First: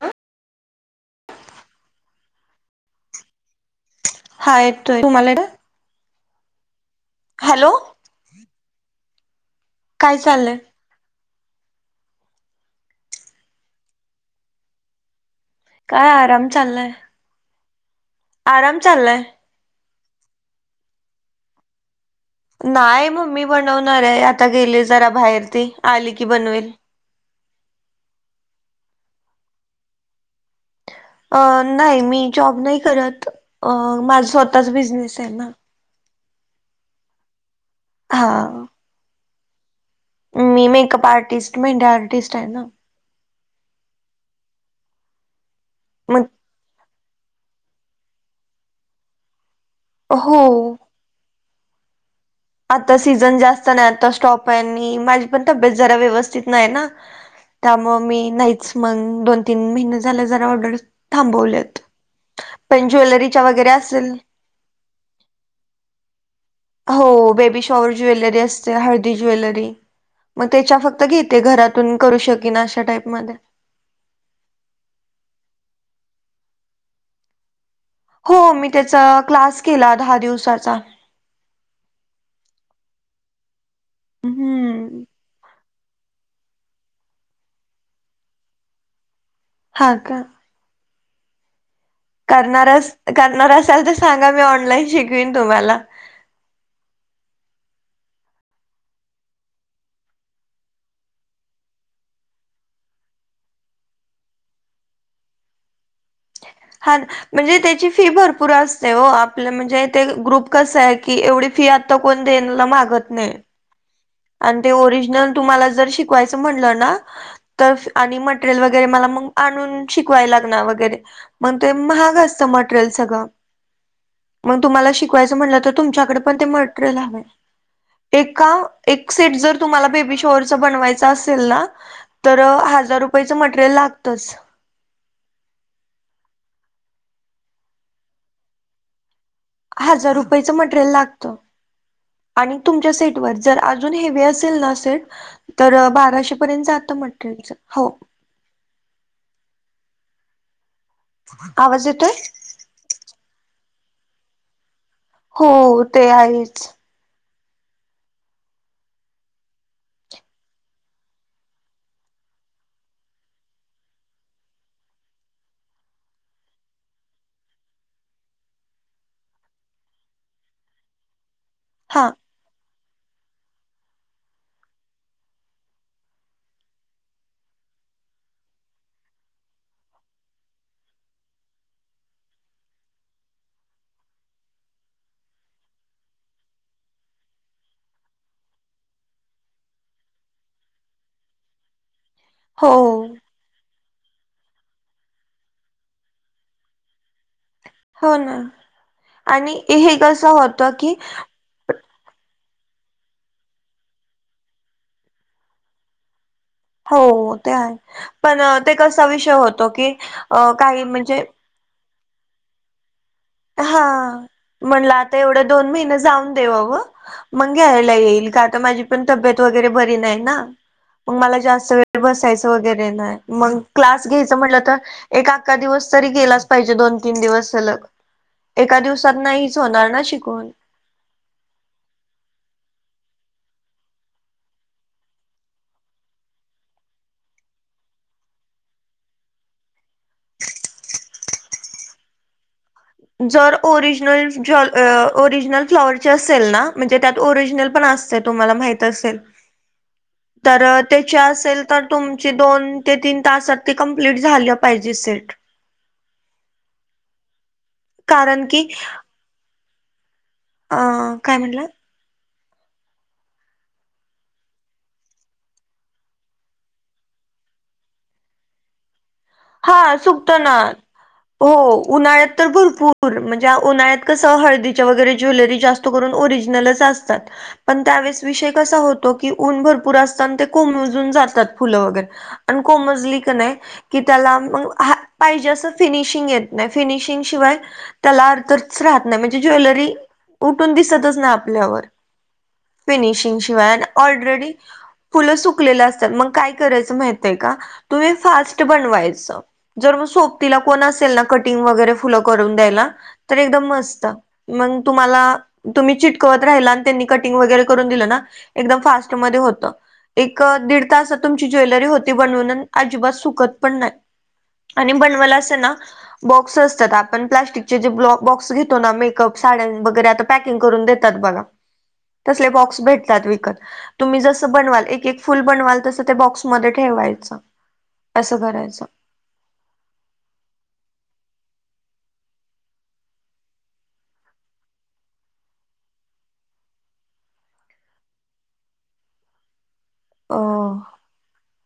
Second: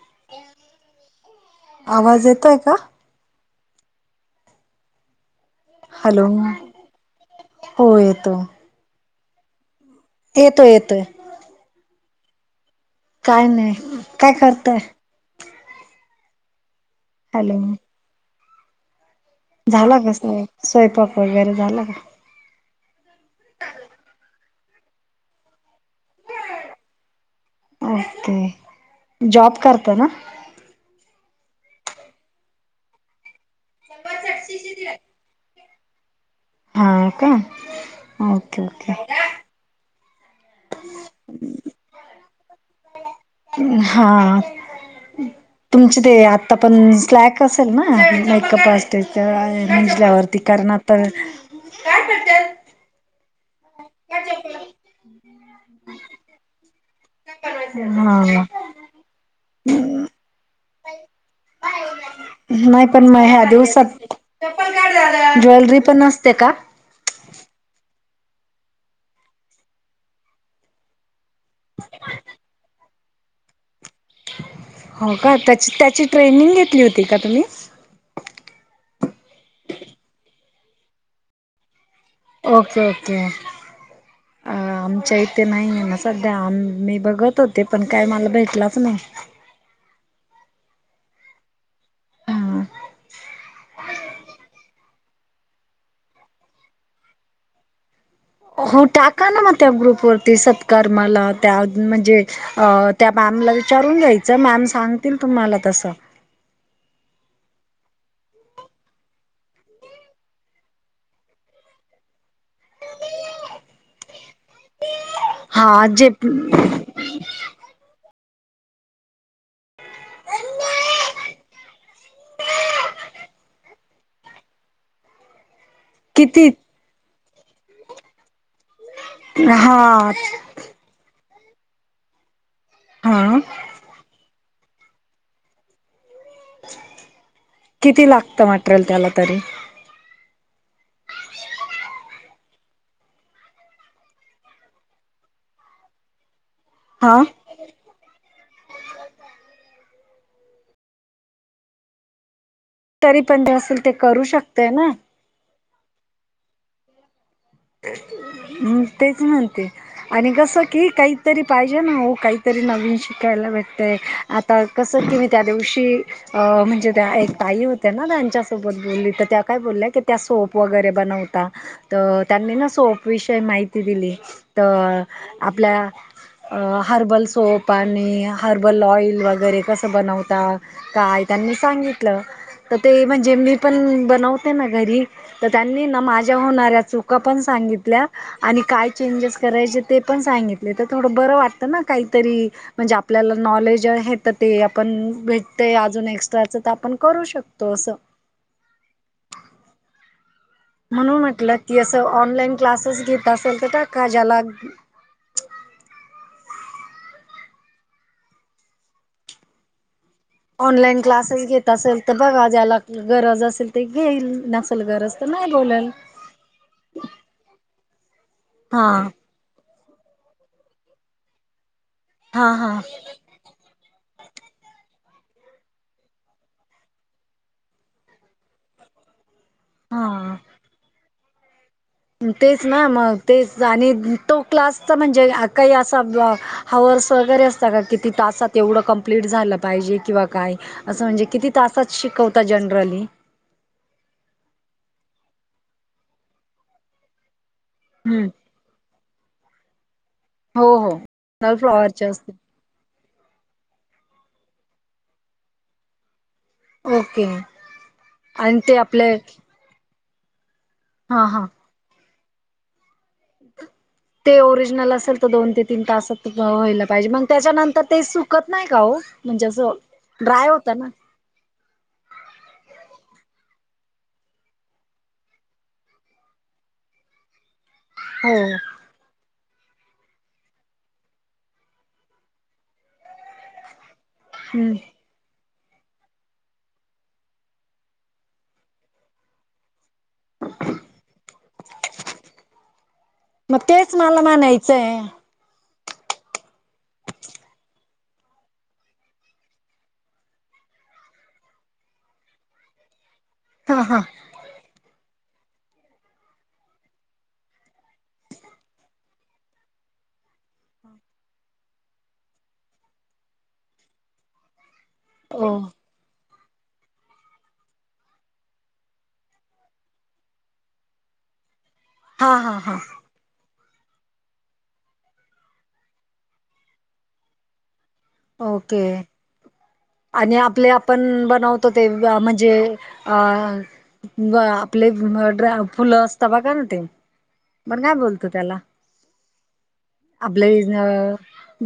ह आवाज येतोय का? हा येतोय तुम्हाला येतोय? हॅलो हॅलो हो येतो काय चाललंय येतोय येतोय काय नाही काय करतय? काय आराम चाललाय, हॅलो! आराम चाललाय झाला कस [unintelligible] स्वयपाक वगैरे झाला का? नाही मम्मी बनवणार आहे आता गेलिये जरा बाहेर ती आली की बनवेल ओके जॉब करता ना? अ नाही मी जॉब नाही करत अ माझा स्वतःच बिझनेस आहे ना हा का हा ओके ओके. मी मेकअप आर्टिस्ट मेंडे आर्टिस्ट आहे ना उम हा तुमचे ते आत मग आता पण स्लॅक असेल ना मेकअप [unintelligible] निजल्यावरती हो करणा त काय करत्याल आता सीझन जास्त नाही आता स्टॉप आहे आणि माझी पण तब्येत जरा व्यवस्थित नाही ना त्यामुळ मी हा नाहीच मग दोन तीन महिन झालं जरा ऑर्डर थांबवल्यात नाही पण मग ज्वेलरीच्या ह्या वगैरे असेल दिवसात ज्वेलरी पण असते का? हो बेबी शॉवर ज्वेलरी असते, हळदी ज्वेलरी, मग त्याच्या फक्त घेत ते घरातून करू शकिन अशा टाईपमध्ये. हो का, त्याची-त्याची ट्रेनिंग घेतली होती का तुम्ही? हो मी त्याचा क्लास केला दहा दिवसाचा. Okay okay. अं हम्म आमच्या इथे नाही ना सध्या, आम मी बघत होते पण काय मला भेटलाच नाही. हा का? हा करणार अस, करणार असाल तर सांगा, मी ऑनलाईन शिकवीन तुम्हाला हो टाका ना मग त्या ग्रुपवरती सत्कर्मला, त्या म्हणजे अ त्या मॅमला विचारून घ्यायचं, मॅम सांगतील तुम्हाला तसं हान. म्हणजे त्याची फी भरपूर असते ओ, आपलं म्हणजे ते ग्रुप कसं आहे की एवढी फी आत त कोण देणला माघत नाही. अन ते ओरिजिनल तुम्हाला हा जर जे शिकवायचं म्हणलं ना तफ आणि मटरेल वगैरे मला मग आणून शिकवाय लागणार वगैरे. मग ते महाग असतं मटरेल सगळं, मग तुम्हाला शिकवायच म्हणलं तर तूमच्याकड पण ते किती मटरेल हवंय, एका एक सेट हा जर तुम्हाला बेबी शॉवर च बनवायचं असेल ना, तर अ हजार रुपयेच हा मटरेल लागतच. किती लागतं मटरियल त्याला तरी? हजार रुपयच मटरेल लागतं. आणि तुमच्या सेट वर जर अजून हेवी असेल ना सेट तर बाराशे पर्यंत जातं हा? मटरेलच, हो. आवाज येतोय? तरी पण [unintelligible] जे असेल ते करू शकतेय ना हो ते आहेच. उम् तेच म्हणते आणि कसं की, काहीतरी पाहिजे ना ओ, काहीतरी नवीन शिकायला भेटतय आता कसं की मी त्या दिवशी, अ म्हणजे त्या एक ताई होत्या ना त्यांच्यासोबत बोलली, तर त्या काय बोल्या कीं त्या सोप वगैरे बनवता. हा त्यांना ना सोप विषय माहिती दिली, तर आपल्या हर्बल सोप, आणि हर्बल ऑइल, वगैरे कसं बनवतात काय त्यांनी सांगितलं. तर ते म्हणजे मी पण बनवते ना घरी, तर त्यांनी ना माझ्या होणाऱ्या चू का पण सांगितल्या आणि काय चेंजेस करायचे ते पण सांगितले तर थोडं बर वाटतं ना काहीतरी हो म्हणजे आपल्याला नॉलेज आहे तर ते आपण भेटतय, अजून एक्स्ट्राचं तर आपण करू शकतो असं. हो ना आणि हे कसं होत म्हणून म्हटलं की असं ऑनलाईन क्लासेस घेत असेल तर टाका, ज्याला हो, ते आहे पण ते कसा विषय होतो की, अ काही म्हणजे त असेल तर बघा, ज्याला गरज असेल हा ते घेईल, नसेल म्हणलं आता गरज तर एवढं नाही दोन बोलल महिने जाऊन देवावं मग घ्यायला येईल, का त माझी पण तब्येत वगैरे बरी नाही ना, मग मला जास्त वेळ बसायच हा हा वगैरे नाही मग क्लास घ्यायचं म्हटलं, तर एक अखा दिवस तरी गेलाच पाहिजे, दोन-तीन दिवस सलग एका दिवसात नाहीच होणार ना हा शिकून? तेच ना मग तेच आणि तो क्लासचा म्हणजे काही असा हावर्स वगैरे असता का, किती तासात एवढं पूर्ण झालं पाहिजे किंवा काय? असं म्हणजे किती तासात शिकवता जनरली? जर ओरिजनल जल ओरिजनल फ्लॉवरचे असेल ना? म्हणजे त्यात ओरिजनल पण असत हम्म. तुम्हाला माहित असेल तर हो हो त्याची नल असेल तर फ्लॉवरचे तुमची असते दोन ते तीन तासात ते कंप्लीट झालं पाहिजे सेट ओके कारण आणि की ते आपले अ हा काय हा म्हणलं ते ओरिजिनल असेल तर दोन ते तीन तासात व्हायला पाहिजे, मग त्याच्यानंतर ते सुकत नाही का हो? म्हणजे असं हा सुकतो ड्राय होता ना? हो उन्हाळ्यात तर भरपूर म्हणजे उन्हाळ्यात कसं हळदीच्या वगैरे ज्वेलरी जास्त ओरिजिनल असतात पण त्यावेळी हो विषय कसा होतो तो, की ऊन भरपूर असतना ते कोमेजून जातात फुलं वगैरे अन कोमजली कीं नाही मग त्याला हम्म. हात पाहिजे असं फिनिशिंग येत नाही फिनिशिंग शिवाय त्याला अर्थच राहत नाही, म्हणजे ज्वेलरी उठून दिसतच नाही आपल्यावर. फिनिशिंग मग शिवाय तेच मला ऑलरेडी म्हणायचं आहे फुलं सुक सुकलेले असतात, मग तुम्ही काय करायचे माहिती आहें, तुम्ही जर सोबतीला कोण असेल ना कटिंग वगैरे फुल करून द्यायला तर एकदम हां हां मस्त. मग तुम्हाला तुम्ही चिटकवत राहिला, आणि त्यांनी कटिंग वगैरे करून दिलं ना एकदम फास्टमध्ये होत. एक दीड तास तुमची ज्वेलरी होती बनवून अजिबात सुकत पण नाही आणि बनवला ओ अस ना बॉक्स असतात, आपण प्लास्टिकचे जे बॉक्स घेतो ना, मेकअप साड्यां वगैरे आता पॅकिंग करून देतात बघा-श. [inaudible] तसले हां हां बॉक्स भेट विकत तुम्ही जस बनवाल एक- एक फुल बनवाल तस त्या बॉक्स मध्ये ठेवायच. ओके. आणि आपले आपण बनवतो ते म्हणजे अ आपले फुलं असतात बघा ना ते. मग काय बोलतो त्याला? अ आपले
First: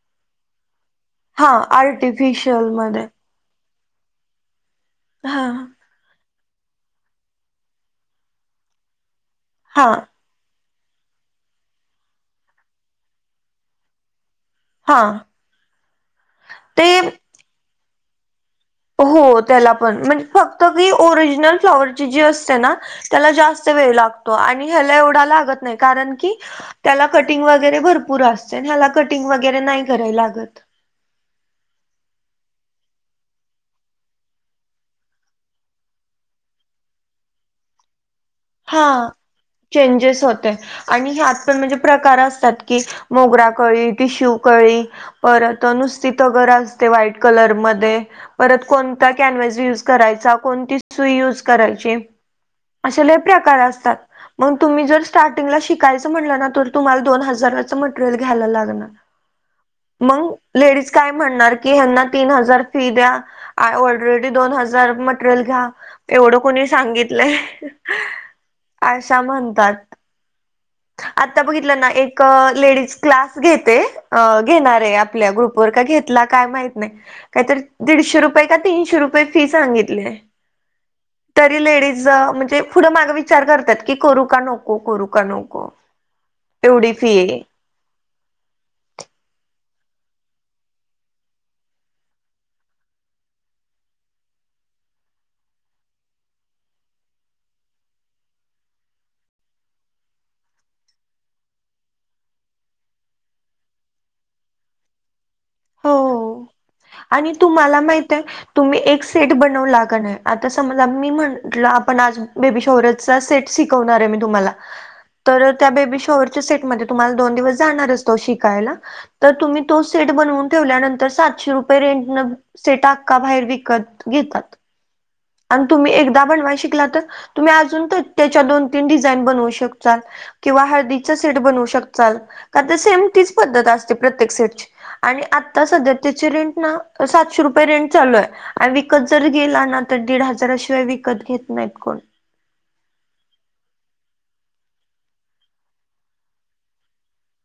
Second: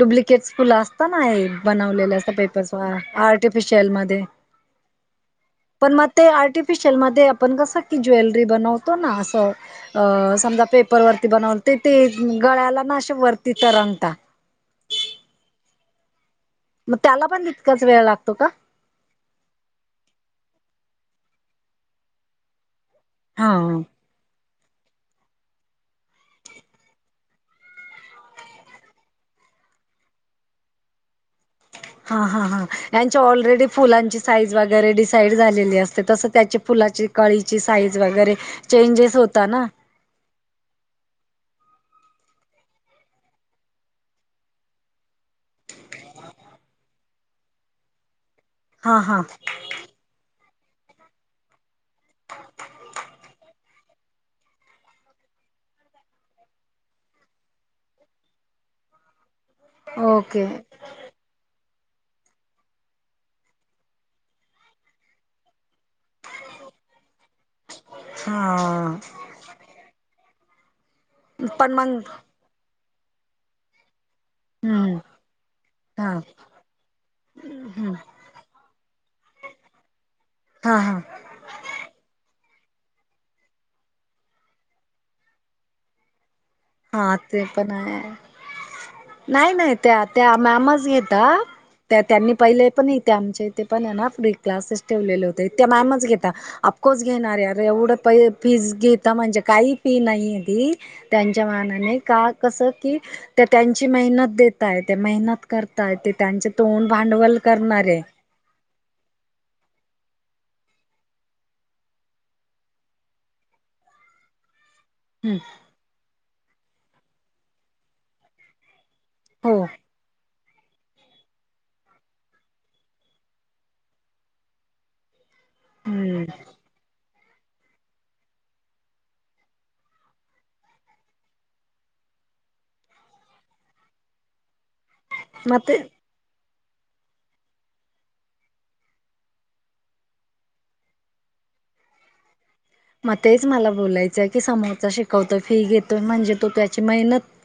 डुप्लिकेट् फुलं असतात हा बनवलेलं अस आर्टिफिशियल पेपर्स मध्ये आर्टिफिशियल मध्ये- हा पण मग ते आर्टिफिशियल मध्ये आपण कसं की ज्वेलरी बनवतो ना असं हा अ..... समजा पेपरवररती बनवल ते, ते गळ्याला ना असे वरती तरंगतात. हां मग त्याला पण तितकाच वेळ लागतो का? हो, त्याला पण म्हणजे फक्त की ओरिजनल फ्लॉवरची जी असते ना त्याला जास्त हा वेळ लागतो आणि ह्याला एवढा लागत नाही कारण की त्याला कटिंग वगैरे भरपूर असते मला कटिंग वगैरे नाही कराय लागत. हां हा हां यांच्या ऑलरेडी फुलांची साईज वगैरे डिसाईड झालेली असते तसं त्याची फुलाची कळीची साईज वगैरे हा चेंजेस होता ना चेंजेस होते. आणि ह्यात पण म्हणजे प्रकार असतात की मोगरा कळी टिश्यू कळी परत नुसतीथं घरं असते व्हाईट कलरमध्येध्ये परत हा कोणता हा कॅन्व्हस यूज करायचा कोणती सुई यूज करायची? असे लले प्रकार असतात. मग तुम्ही जर स्टार्टिंगला शिकायचं म्हटलं ना तर तुम्हाला दोन हजाराचं मटेरियल घ्यायला लागणार. ह मग लेडीज काय म्हणणार की हना तीन हजार फी द्या ऑलरेडी दोन हजार मटेरियल घ्या एवढं कोणी सांगितलंय हा आशा म्हणतात. आता पण बघितलं ना मग एक लेडीज क्लास घेते. अ घेणार ये हम्म आपल्या ग्रुपवर का हा घेतला काय माहित नाय. कायतरी हम्म दीडशे रुपये का तीनशे रुपये फी सांगितलेय. हा हा तरी लेडी ज म्हणजे पुढं माग विचार करत्यात की करू का नको करू का नको. एवढी हा फी आहे ते पण आहे नाय नाय त्या त्या मॅम च घेतात. त्या त्यांनी पहिले पण इथे आमच्या इथे पण हे ना फ्री क्लासेस ठेवलेले होते त्या मॅमच घेता. अफकोर्स घेणारये अरे एवढं पै फीस घेता म्हणजे काही फी नाहीये ती त्यां च्या मनानी का कस की त्या त्यांची मेहनत देतायत ते मेहनत हो करतायेत त्यांचे तोंड आणि भांडवल तुम्हाला करणारेय. माहित आहे तुम्ही एक सेट बनवला कनाय आता समज मी म्हंटलं आपण आज बेबी शोवरचं चां सेट शिकवणार ये मी तुम्हाला [unintelligible] तर त्या बेबी शोवरच्या सेटमध्ये तुम्हाला दोन दिवस जाणारचं तो शिकायला त हो तुम्ही तो सेट बनवून ठेवल्यानंतर सातशे रुपये रेंट न सेट अक्का बाहेर विकत घेतात. आणि तुम्ही एकदा हम्म बनवाय शिकला तर तुम्ही अजून त त्याच्या दोन तीन डिझाईन बनवू शकताल. किंवा हळदीच सीट बनवू शकचाल का ते सेम तीच पद्धत असते प्रत्येक सेटची आणि मग आता ते सध्या त्याची रेंट ना सातशे रुपये रेंट चालू आहे आणि विकत जर गेला ना त दीड हजाराशिवाय विकत घेत नाहीत कोण. म तेच मला बोलायचंय की समोरचा शिकवतो फी घेतो म्हणजे तो त्याची मेहनत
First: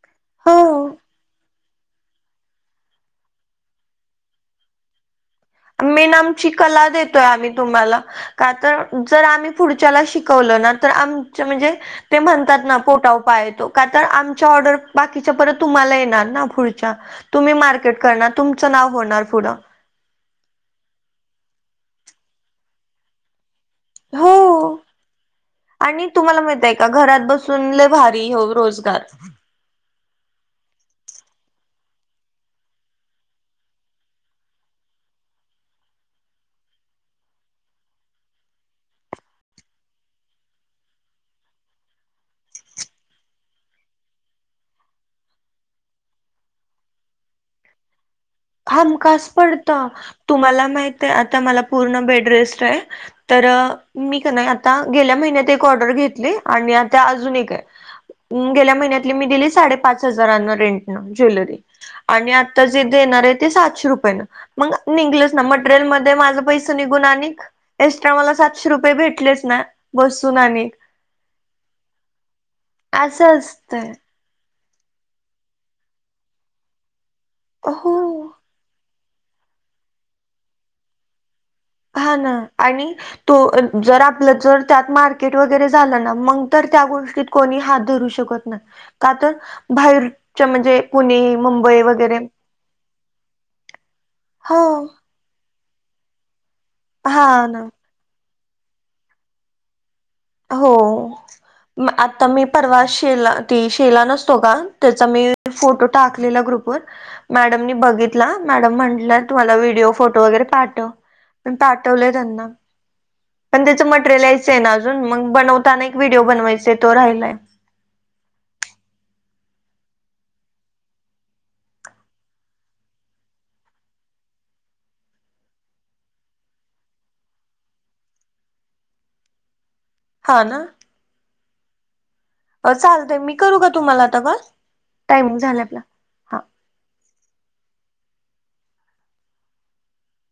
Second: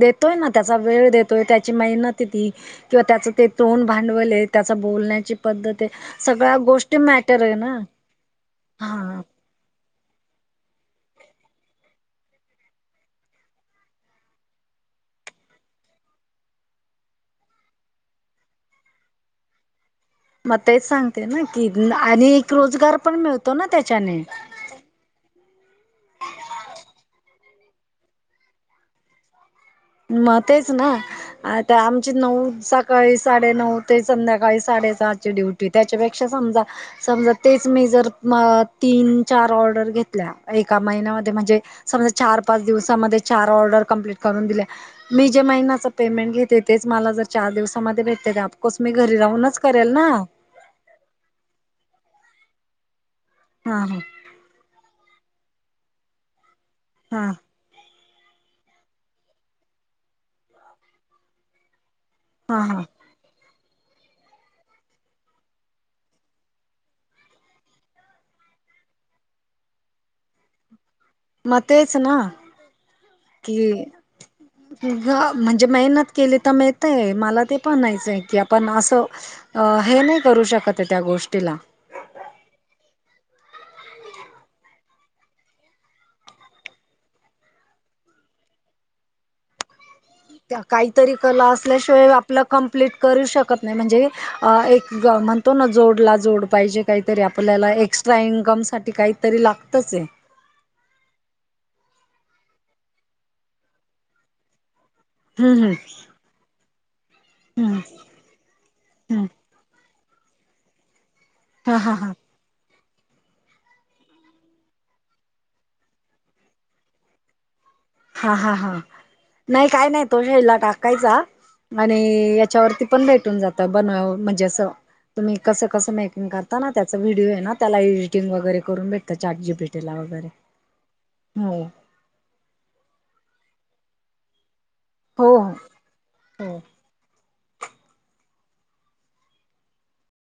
देतोय ना त्याचा हो. वेळ देतोय त्या ची मेहनत किंवा त्याचं ते तोंड भांडवलय त्याचं बोलण्याची पद्धत आहे मेन आमची सगळ्या कला गोष्टी देतोय मॅटर आम्ही आहे ना तुम्हाला का तर हा जर आम्ही पुढच्याला शिकवलं ना तर आमच म्हणजे ते म्हणतात ना पोटाव पाय येतो का तर आमच्या ऑर्डर बाकीच्या परत तुम्हाला येणार ना पुढच्या तुम्ही मार्केट करणार तुमचं नाव होणार पुढं मग तेच सांगते ना की आणि रोजगार पण मिळतो ना त्याच्याने हो आणि तुम्हाला माहितय का घरात बसून लय भारी ह्यो रोजगार. म तेच ना आता आमची नऊ सकाळी साडेनऊ ते संध्याकाळी साडेसहा ची ड्युट टी त्याच्यापेक्षा समजा समजा तेच मी जर म तीन चार ऑर्डर घेतल्या एका महिन्यामध्ये म्हणजे समजा चार पाच दिवसामध्ये चार ऑर्डर कंप्लीट करून दिल्या मी जे महिन्याच पेमेंट घेते तेच मला जर चार दिवसामध्ये भेटते ते आप हमखास पडत तुम्हाला माहित ते आता मला पूर्ण बेड रेस्ट ये तर हा हा मी त नाय आता गेल्या महिन्यात एक ऑर्डर घेतली आणि आता हा अजून एक हाय. अं गेल्या महिन्यातली मी दिली साडेपाच हजारांन रेंटनं ज्वेलरी आणि हा आता हा जे देणारे ते सातशे रुपये मंग निगंलच ना मटेरियल मध्ये माझं पैस निघून आणिकं एक्स्ट्रा मला सातशे रुपये भेटलेच ना बसून आणि म तेच ना असं की असतंय ग म्हणजे मेहनत केली तर मिळतय मला ते हो पणायचंय की आप पण असं हे नाय करू शकतये त्या गोष्टीला हा ना आणि तो जर आपलं जर त्यात मार्केट वगैरे झालं ना मंग तर त्या गोष्टीत कोणी हात धरू शकत नाय का तर बाहेर त्या काहीतरी कला असल्याशिवाय आपला कम्प्लीट करू शकत नाय म्हणजे अ हो एक ग मन. पुन्हा जोडला जोड पाहिजे काहीतरी हा ना आपल्याला एक्स्ट्रा इन्कम साठी काहीतरी लागतच आहे. हो म आता मी परवा शेला ती शेला नसतो का. त्याचा मी हम्म हम्म फोटो टाकलेला ग्रुप व मॅडमनी हम्म बघित ल मॅडम हम्म म्हटलं तुमला्हडडीओ फोटो वगैरे पाठव. पण हा हा पाठवलं हा त्यांना पण त्याच मटेरियलच यायच आहे न अजून. जून अ मग बनवताना एक व्हिडिओ बनवायचा तो राहिलाय. हा हा हा नाही काही नाही तो हेला टाकायचा. अरे याच्यावरती पण भेटून जात बनव म्हणजे असं. तुम्ही कसं कसं मेकिंग करता ना त्याचा व्हिडिओ आहे ना त्याला एडटंग वगैरे करून भेटता चार्ट जी बीटेला वर. बर हा ना हो. चालतय मी करू का तुम्हाला आता कॉल हो टाइमिंग हो झालंय आपला. हा हो.